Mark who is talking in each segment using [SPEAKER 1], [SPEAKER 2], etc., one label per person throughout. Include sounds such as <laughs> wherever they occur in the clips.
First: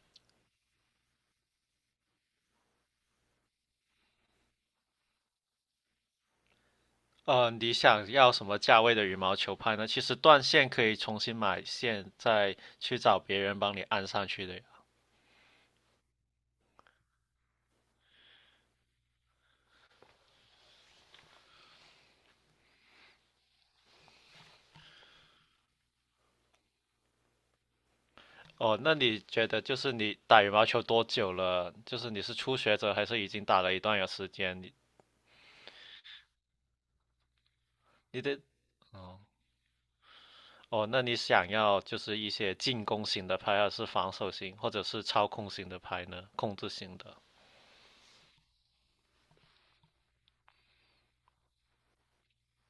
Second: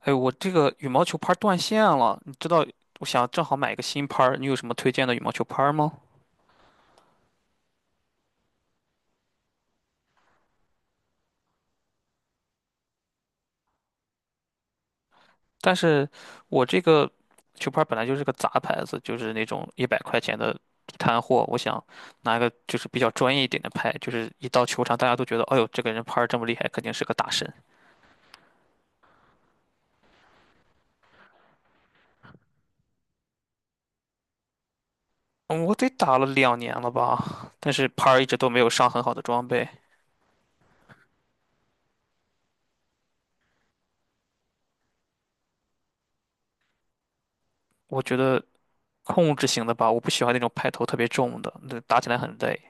[SPEAKER 1] 哎，我这个羽毛球拍儿断线了，你知道，我想正好买一个新拍儿，你有什么推荐的羽毛球拍儿吗？
[SPEAKER 2] 你想要什么价位的羽毛球拍呢？其实断线可以重新买线，再去找别人帮你安上去的呀。
[SPEAKER 1] 但是我这个球拍儿本来就是个杂牌子，就是那种100块钱的地摊货，我想拿个就是比较专业一点的拍，就是一到球场大家都觉得，哎呦，这个人拍儿这么厉害，肯定是个大神。
[SPEAKER 2] 哦，那你觉得就是你打羽毛球多久了？就是你是初学者还是已经打了一段有时间？你
[SPEAKER 1] 嗯我得打了2年了吧，但是拍儿
[SPEAKER 2] 你
[SPEAKER 1] 一直
[SPEAKER 2] 得。
[SPEAKER 1] 都没有上很好的
[SPEAKER 2] 哦
[SPEAKER 1] 装备，
[SPEAKER 2] 哦，那你想要就是一些进攻型的拍，还是防守型，或者是操控型的拍呢？控制型的？
[SPEAKER 1] 我觉得控制型的吧，我不喜欢那种拍头特别重的，那打起来很累。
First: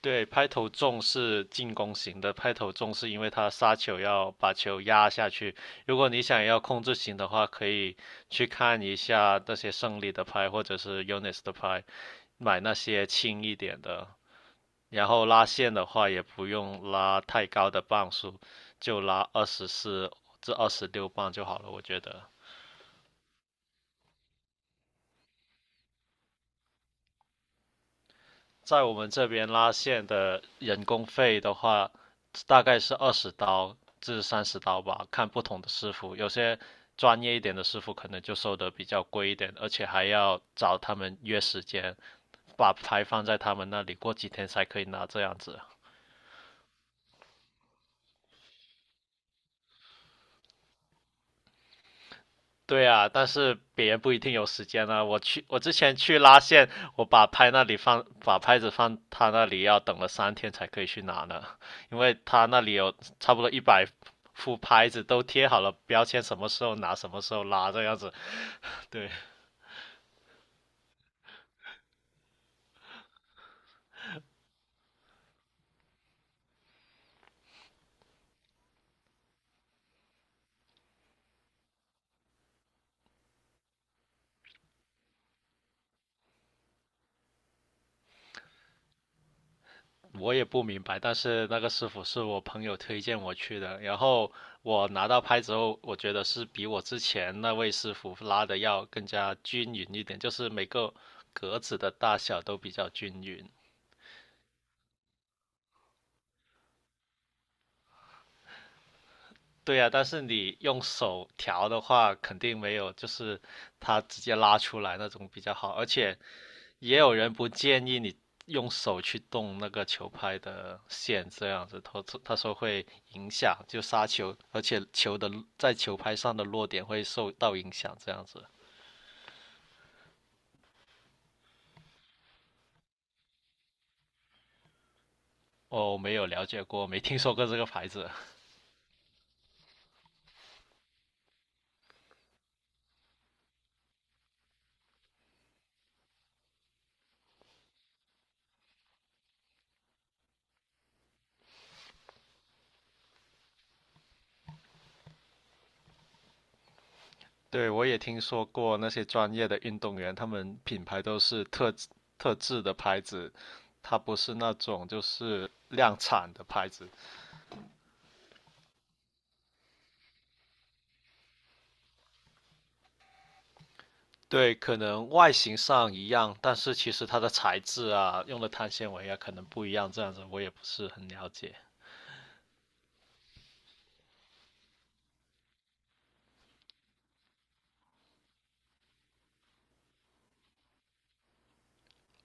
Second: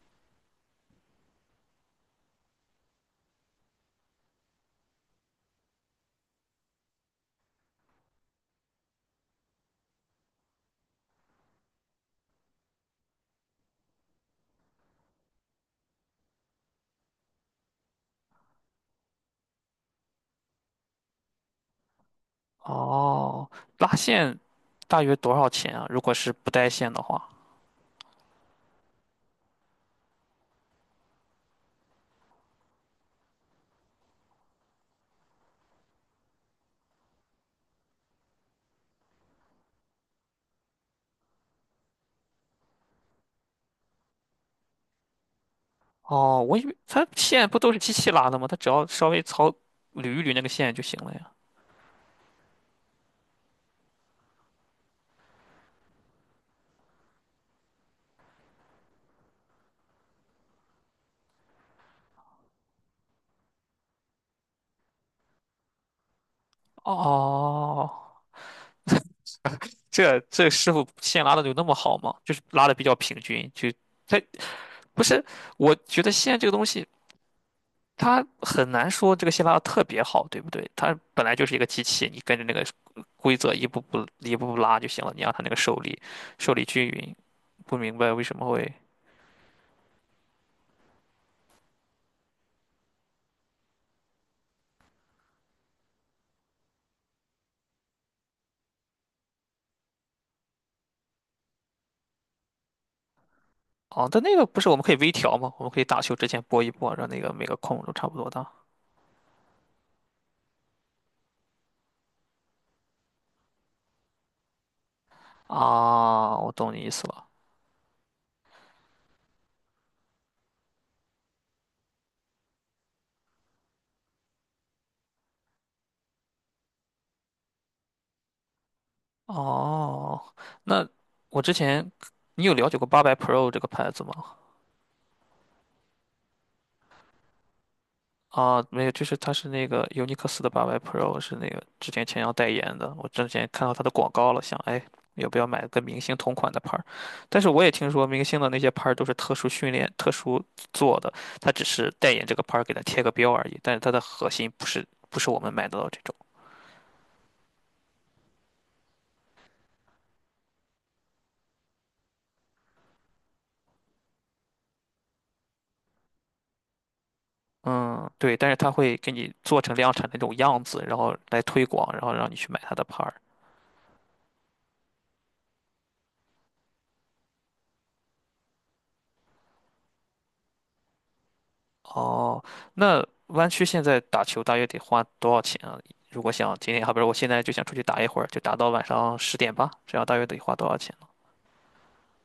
[SPEAKER 2] 对，拍头重是进攻型的，拍头重是因为他杀球要把球压下去。如果你想要控制型的话，可以去看一下那些胜利的拍或者是 Unis 的拍，买那些轻一点的。然后拉线的话，也不用拉太高的磅数，就拉24至26磅就好了，我觉得。
[SPEAKER 1] 哦，拉线大约多少钱啊？如果是不带线的话？
[SPEAKER 2] 在我们这边拉线的人工费的话，大概是20刀至30刀吧，看不同的师傅。有些专业一点的师傅可能就收的比较贵一点，而且还要找他们约时间，把牌放在他们那里，过几天才可以拿这样子。
[SPEAKER 1] 哦，我以为它线不都是机器拉的吗？它只要稍微操捋一捋那个线就行了呀。
[SPEAKER 2] 对啊，但是别人不一定有时间啊。我之前去拉线，我把拍那里放，把拍子放他那里，要等了3天才可以去拿呢，因为他那里有差不多100副拍子都贴好了标签，什么时候拿，什么时候拉这
[SPEAKER 1] 哦，
[SPEAKER 2] 样子。对。
[SPEAKER 1] 这师傅线拉的有那么好吗？就是拉的比较平均，就它不是，我觉得线这个东西它很难说这个线拉的特别好，对不对？它本来就是一个机器，你跟着那个规则一步步一步步拉就行了，你让它那个受力均匀。不明白为什么会。
[SPEAKER 2] 我也不明白，但是那个师傅是我朋友推荐我去的，然后我拿到拍子后，我觉得是比我之前那位师傅拉的要更加均匀一点，就是每个格子的大小都比较均匀。
[SPEAKER 1] 哦，但那个不是我们可以微调吗？我们可以打球之前拨一拨，让那个每个空都差不多大。
[SPEAKER 2] 对呀，但是你用手调的话，肯定没有就是它直接拉出来那种比较好。而且
[SPEAKER 1] 啊，我懂你意
[SPEAKER 2] 也
[SPEAKER 1] 思
[SPEAKER 2] 有
[SPEAKER 1] 了。
[SPEAKER 2] 人不建议你用手去动那个球拍的线，这样子，他说会影响就杀球，而且球的在球拍上的落点会受到影响，这样子。
[SPEAKER 1] 哦，那我之前你有了解过八百 Pro 这个牌子吗？
[SPEAKER 2] 哦，没有了解过，没听说过这个牌子。
[SPEAKER 1] 啊，没有，就是它是那个尤尼克斯的八百 Pro，是那个之前要代言的。我之前看到它的广告了，想哎，要不要买跟明星同款的牌儿？但是我也听说明星的那些牌儿都是特殊训练、特殊做的，它只是代言这个牌儿给它贴个标而已，但是它的核心不是我们买得到这种。
[SPEAKER 2] 对，我也听说过那些专业的运动员，他们品牌都是特制的牌子，它不是那种就是量产的牌子。
[SPEAKER 1] 嗯，对，但是他会给你做成量产的那种样子，然后来推广，然后让你去买他的牌儿。
[SPEAKER 2] 对，可能外形上一样，但是其实它的材质啊，用的碳纤维啊，可能不一样。这样子我也不是很了解。
[SPEAKER 1] 哦，那弯曲现在打球大约得花多少钱啊？如果想今天，好比如我现在就想出去打一会儿，就打到晚上10点吧，这样大约得花多少钱呢？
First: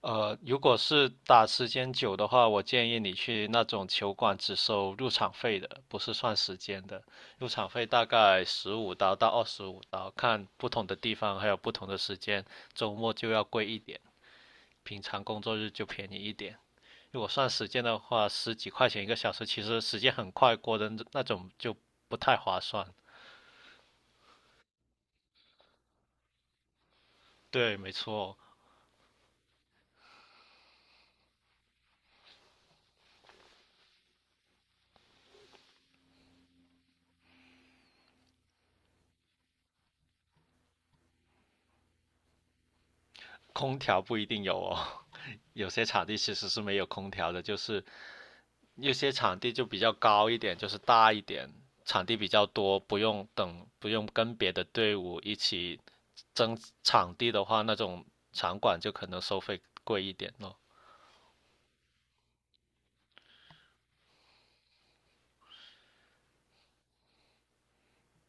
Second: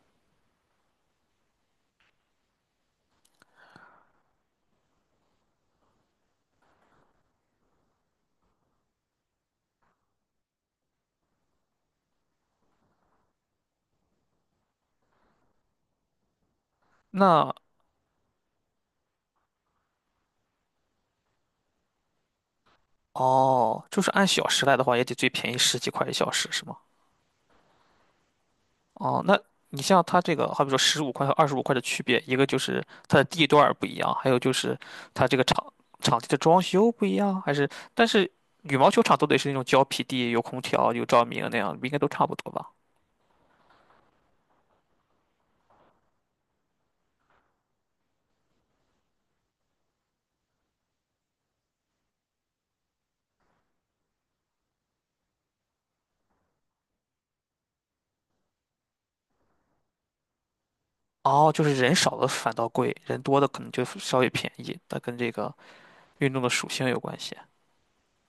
[SPEAKER 2] 如果是打时间久的话，我建议你去那种球馆只收入场费的，不是算时间的。入场费大概15刀到25刀，看不同的地方还有不同的时间，周末就要贵一点，平常工作日就便宜一点。如果算
[SPEAKER 1] 那
[SPEAKER 2] 时间的话，十几块钱一个小时，其实时间很快过的那种就不太划算。
[SPEAKER 1] 哦，就是按小时来的话，也得最便宜十几块一小时，是吗？
[SPEAKER 2] 对，没错，
[SPEAKER 1] 哦，那你像它这个，好比说十五块和25块的区别，一个就是它的地段儿不一样，还有就是它这个场地的装修不一样，还是但是羽毛球场都得是那种胶皮地，有空调、有照明那样，应该都差不多吧？
[SPEAKER 2] 空调不一定有哦，<laughs> 有些场地其实是没有空调的，就是有些场地就比较高一点，就是大一点，场地比较多，不用等，不用跟别的队伍一起争场地的话，那种场馆就可能收费贵一点咯。
[SPEAKER 1] 哦，就是人少的反倒贵，人多的可能就稍微便宜，它跟这个运动的属性有关系。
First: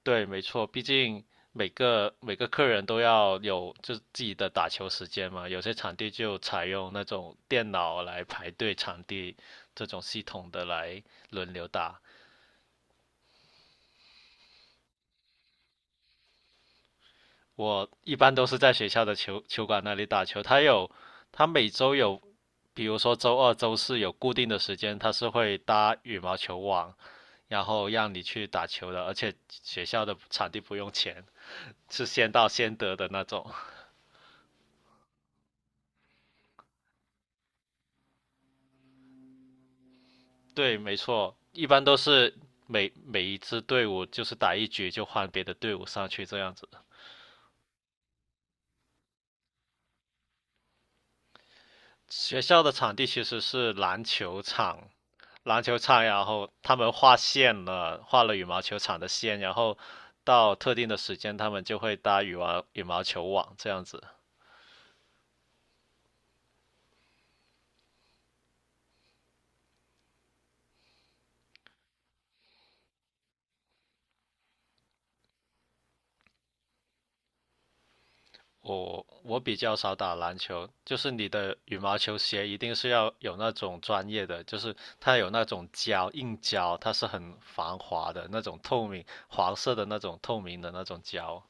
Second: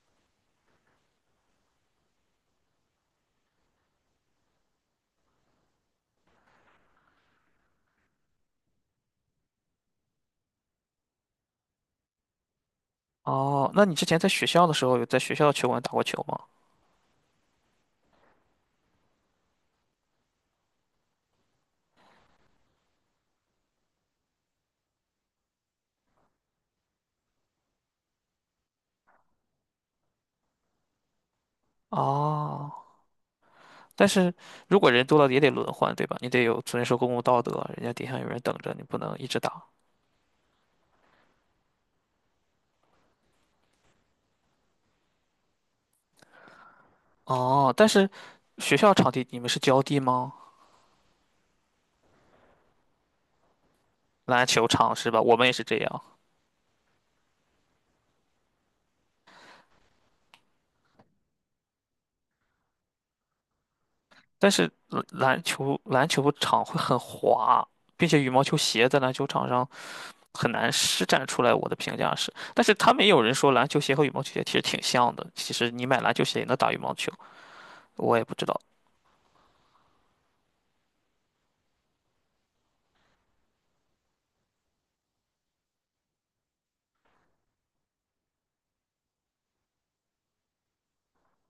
[SPEAKER 2] 对，没错，毕竟每个客人都要有就自己的打球时间嘛，有些场地就采用那种电脑来排队场地这种系统的来轮流打。
[SPEAKER 1] 哦，那你之前在学校的时候有在学校的球馆打过球吗？
[SPEAKER 2] 我一般都是在学校的球馆那里打球，它有它每周有比如说周二、周四有固定的时间，它是会搭羽毛球网，然后让你去打球的，而且学校的场地不用钱，是先到先
[SPEAKER 1] 哦。
[SPEAKER 2] 得的那种。
[SPEAKER 1] 但是如果人多了也得轮换，对吧？你得有遵守公共道德，人家底下有人等着，你不能一直打。
[SPEAKER 2] <laughs> 对，没错，一般都是每一支队伍就是打一局就换别的队伍上去这样子。
[SPEAKER 1] 哦，但是学校场地你们是浇地吗？
[SPEAKER 2] 学校的场地其实是篮球
[SPEAKER 1] 篮球
[SPEAKER 2] 场，
[SPEAKER 1] 场是吧？我们也
[SPEAKER 2] 篮
[SPEAKER 1] 是这
[SPEAKER 2] 球
[SPEAKER 1] 样，
[SPEAKER 2] 场，然后他们画线了，画了羽毛球场的线，然后到特定的时间他们就会搭羽毛球网这样子。
[SPEAKER 1] 但是篮球场会很滑，并且羽毛球鞋在篮球场上很难施展出来。我的评价是，但是他们也有人说篮球鞋和羽毛球鞋其实挺像的，其实你买篮球鞋也能打羽毛球，我也不知道。
[SPEAKER 2] 我比较少打篮球，就是你的羽毛球鞋一定是要有那种专业的，就是它有那种胶硬胶，它是很防滑的那种透明黄色的那种透明的那种胶。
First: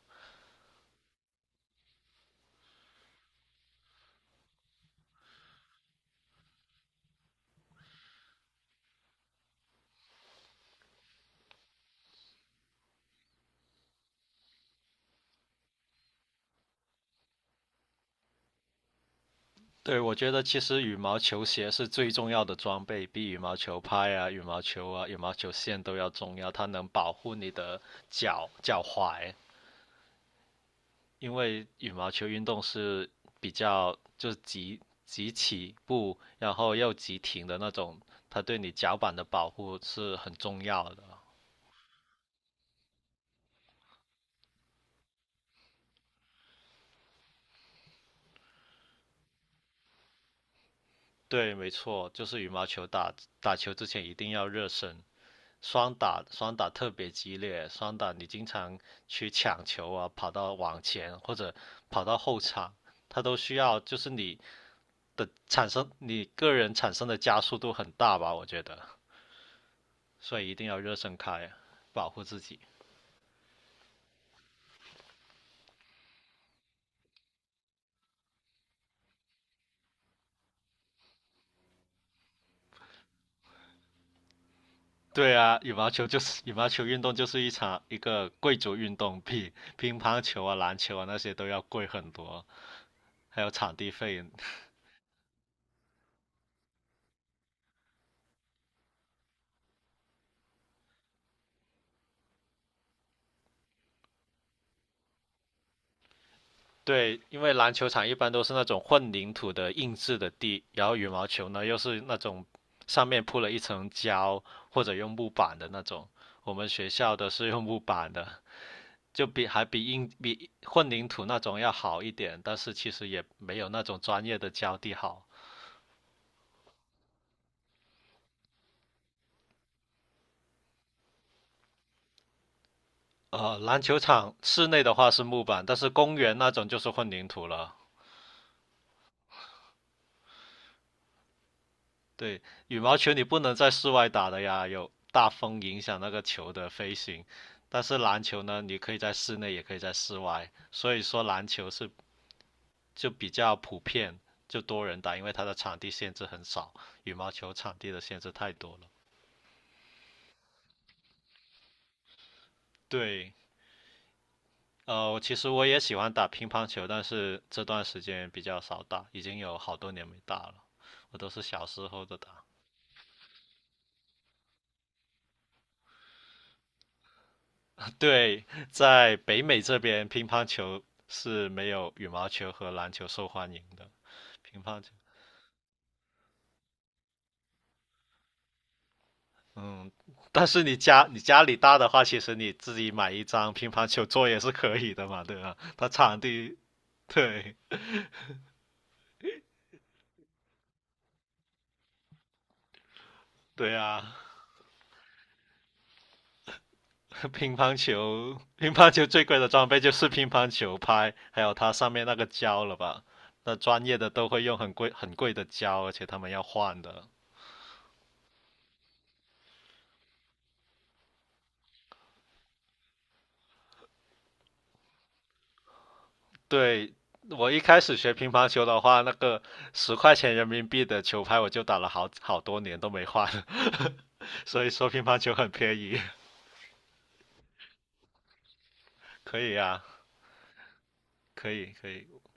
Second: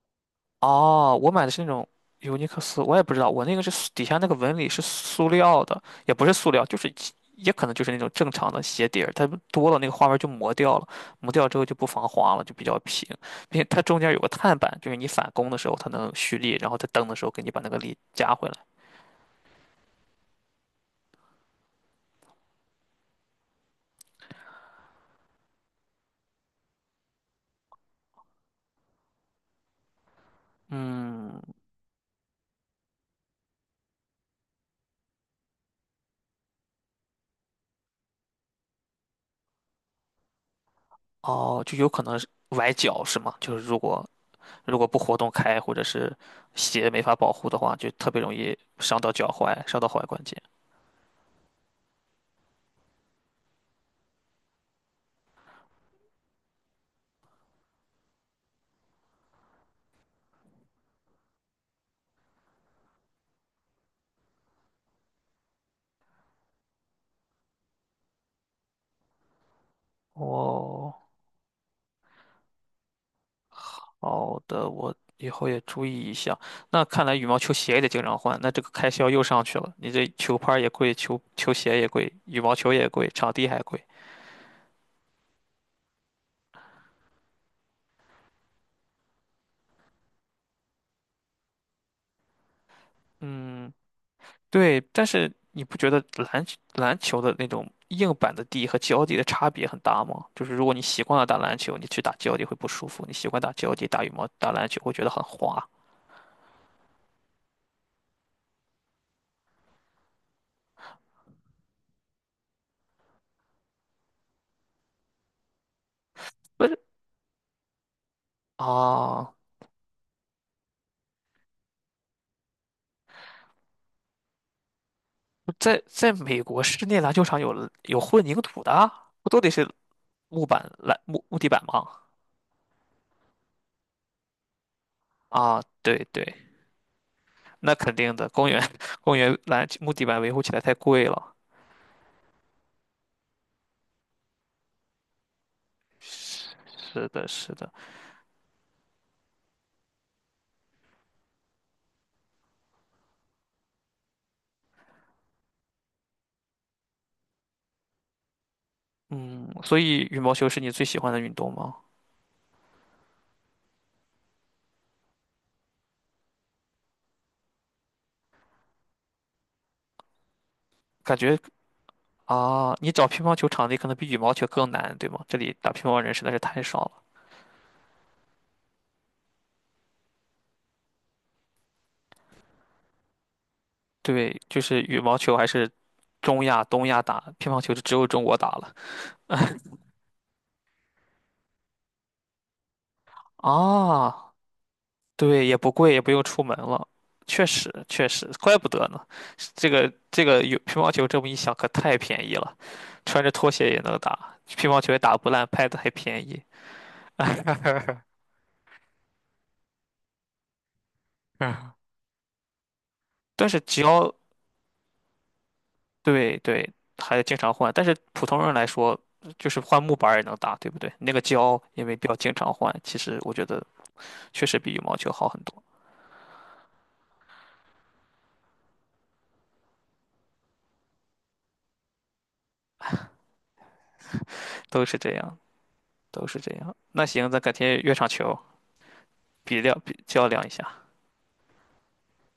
[SPEAKER 1] 哦，我买的是那种尤尼克斯，我也不知道，我那个是塑底下那个纹理是塑料的，也不是塑料，就是也可能就是那种正常的鞋底儿，它多了那个花纹就磨掉了，磨掉之后就不防滑了，就比较平，并且它中间有个碳板，就是你反弓的时候它能蓄力，然后在蹬的时候给你把那个力加回来。
[SPEAKER 2] 对，我觉得其实羽毛球鞋是最重要的装备，比羽毛球拍啊、羽毛球啊、羽毛球线都要重要，它能保护你的脚脚踝。因
[SPEAKER 1] 嗯，
[SPEAKER 2] 为羽毛球运动是比较就是急起步，然后又急停的那种，它对你脚板的保护是很重要的。
[SPEAKER 1] 哦，就有可能是崴脚是吗？就是如果不活动开，或者是鞋没法保护的话，就特别容易伤到脚踝，伤到踝关节。
[SPEAKER 2] 对，没错，就是羽毛球打球之前一定要热身，双打双打特别激烈，双打你经常去抢球啊，跑到网前或者跑到后场，它都需要就是你的产生你个人产生的加速度很大吧，我觉得，所以一定要热
[SPEAKER 1] 哦。
[SPEAKER 2] 身开，保护自己。
[SPEAKER 1] 好的，我以后也注意一下。那看来羽毛球鞋也得经常换，那这个开销又上去了。你这球拍儿也贵，球鞋也贵，羽毛球也贵，场地还贵。
[SPEAKER 2] 对啊，羽毛球就是羽毛球运动，就是一场一个贵族运动，比乒乓球啊、篮球啊那些都要贵很多，还有
[SPEAKER 1] 嗯，
[SPEAKER 2] 场地费。
[SPEAKER 1] 对。但是你不觉得篮球的那种硬板的地和胶地的差别很大吗？就是如果你习惯了打篮球，你去打胶地会不舒服；你习惯打胶地，打羽毛打篮球会觉得很滑。
[SPEAKER 2] 对，因为篮球场一般都是那种混凝土的硬质的地，然后羽毛球呢又是那种上面铺了一层胶或者用木板的那种。我
[SPEAKER 1] 不
[SPEAKER 2] 们
[SPEAKER 1] 是
[SPEAKER 2] 学校的是用木板的，就
[SPEAKER 1] 啊，
[SPEAKER 2] 比还比硬比混凝土那种要好一点，但是其实也没有那种专业的胶地好。
[SPEAKER 1] 在美国室内篮球场有混凝土的啊不都得是木地板吗？
[SPEAKER 2] 篮球场室内的话是木
[SPEAKER 1] 啊，
[SPEAKER 2] 板，但是
[SPEAKER 1] 对
[SPEAKER 2] 公
[SPEAKER 1] 对，
[SPEAKER 2] 园那种就是混凝土
[SPEAKER 1] 那
[SPEAKER 2] 了。
[SPEAKER 1] 肯定的，公园 <laughs> 公园篮木地板维护起来太贵了。
[SPEAKER 2] 对，羽毛球你不能在室外打的呀，有大风影响那个球的飞
[SPEAKER 1] 是
[SPEAKER 2] 行。
[SPEAKER 1] 的，是的，
[SPEAKER 2] 但是篮球呢，你可以在室内，也可以在室外，所以说篮球是就比较普遍，就多人打，因为它的场地限制很少，羽毛球场地的限制太多了。
[SPEAKER 1] 嗯，所以羽毛球是你最喜欢的运动吗？
[SPEAKER 2] 对，其实我也喜欢打乒乓球，但是这段时间比较少打，已经有好多年没打了，
[SPEAKER 1] 感
[SPEAKER 2] 我都
[SPEAKER 1] 觉
[SPEAKER 2] 是小时候的打。
[SPEAKER 1] 啊，你找乒乓球场地可能比羽毛球更难，对吗？这里打乒乓人实在是太少了。
[SPEAKER 2] 对，在北美这边，乒乓球是没有羽毛球和篮球受欢迎的。
[SPEAKER 1] 对，就
[SPEAKER 2] 乒乓
[SPEAKER 1] 是
[SPEAKER 2] 球，
[SPEAKER 1] 羽毛球还是中亚、东亚打，乒乓球就只有中国打了。<laughs>
[SPEAKER 2] 嗯，但是你家你家里大的话，其实你自己买一张乒乓球桌
[SPEAKER 1] 啊
[SPEAKER 2] 也是可以的嘛，对
[SPEAKER 1] 对，也
[SPEAKER 2] 吧？
[SPEAKER 1] 不
[SPEAKER 2] 它
[SPEAKER 1] 贵，也不
[SPEAKER 2] 场
[SPEAKER 1] 用出门
[SPEAKER 2] 地，
[SPEAKER 1] 了。确
[SPEAKER 2] 对。
[SPEAKER 1] 实，确实，怪不得呢。这个有乒乓球这么一想，可太便宜了，穿着拖鞋
[SPEAKER 2] 对
[SPEAKER 1] 也能
[SPEAKER 2] 啊，
[SPEAKER 1] 打，乒乓球也打不烂，拍子还便宜。
[SPEAKER 2] <laughs>
[SPEAKER 1] <laughs>
[SPEAKER 2] 乒乓球最贵的装备就是乒乓球拍，还有它上面那个胶了吧？
[SPEAKER 1] 但
[SPEAKER 2] 那
[SPEAKER 1] 是
[SPEAKER 2] 专业的
[SPEAKER 1] 胶，
[SPEAKER 2] 都会用很贵很贵的胶，而且他们
[SPEAKER 1] 对
[SPEAKER 2] 要
[SPEAKER 1] 对，
[SPEAKER 2] 换的。
[SPEAKER 1] 还经常换。但是普通人来说，就是换木板儿也能打，对不对？那个胶也没必要经常换，其实我觉得确实比羽毛球好很多，
[SPEAKER 2] 对，我一开始学乒乓球的话，那个10块钱人民币的球拍，我就打了好多年都没换，<laughs> 所以
[SPEAKER 1] 都
[SPEAKER 2] 说
[SPEAKER 1] 是
[SPEAKER 2] 乒
[SPEAKER 1] 这
[SPEAKER 2] 乓球
[SPEAKER 1] 样，
[SPEAKER 2] 很便宜，<laughs>
[SPEAKER 1] 都是这样。那行，咱改天约场球，
[SPEAKER 2] 可以啊，
[SPEAKER 1] 比较量一下。
[SPEAKER 2] 可以可以，